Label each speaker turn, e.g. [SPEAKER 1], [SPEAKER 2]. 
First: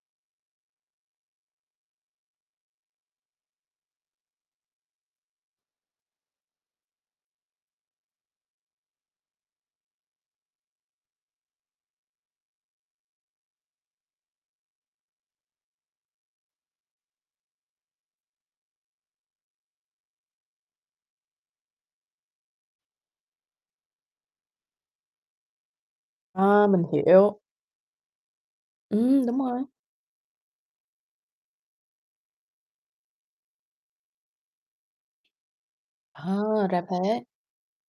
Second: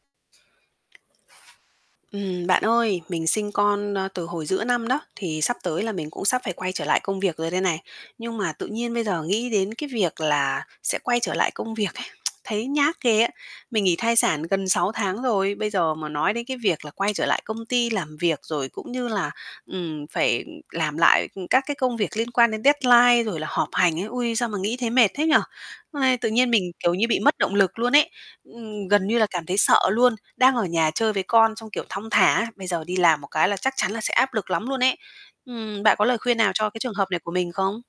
[SPEAKER 1] Ừm, bạn ơi, mình sinh con, ơ, từ hồi giữa năm đó, thì sắp tới là mình cũng sắp phải quay trở lại công việc rồi đây này. Nhưng mà tự nhiên bây giờ nghĩ đến cái việc là sẽ quay trở lại công việc ấy, thấy nhát ghê á. Mình nghỉ thai sản gần 6 tháng rồi, bây giờ mà nói đến cái việc là quay trở lại công ty làm việc rồi cũng như là, ừm, phải làm lại, ừm, các cái công việc liên quan đến deadline rồi là họp hành ấy, ôi, sao mà nghĩ thấy mệt thế nhỉ? Ây, tự nhiên
[SPEAKER 2] A,
[SPEAKER 1] mình,
[SPEAKER 2] mình
[SPEAKER 1] kiểu như, bị mất
[SPEAKER 2] hiểu.
[SPEAKER 1] động lực luôn ấy, ừm, gần như
[SPEAKER 2] Ừm,
[SPEAKER 1] là
[SPEAKER 2] đúng
[SPEAKER 1] cảm thấy
[SPEAKER 2] rồi.
[SPEAKER 1] sợ luôn, đang ở nhà chơi với con xong, kiểu, thong thả, bây giờ đi làm một cái là chắc chắn là sẽ áp lực lắm luôn ấy. Ừm, bạn có lời
[SPEAKER 2] À,
[SPEAKER 1] khuyên nào cho cái
[SPEAKER 2] ra
[SPEAKER 1] trường hợp này
[SPEAKER 2] thế.
[SPEAKER 1] của mình không?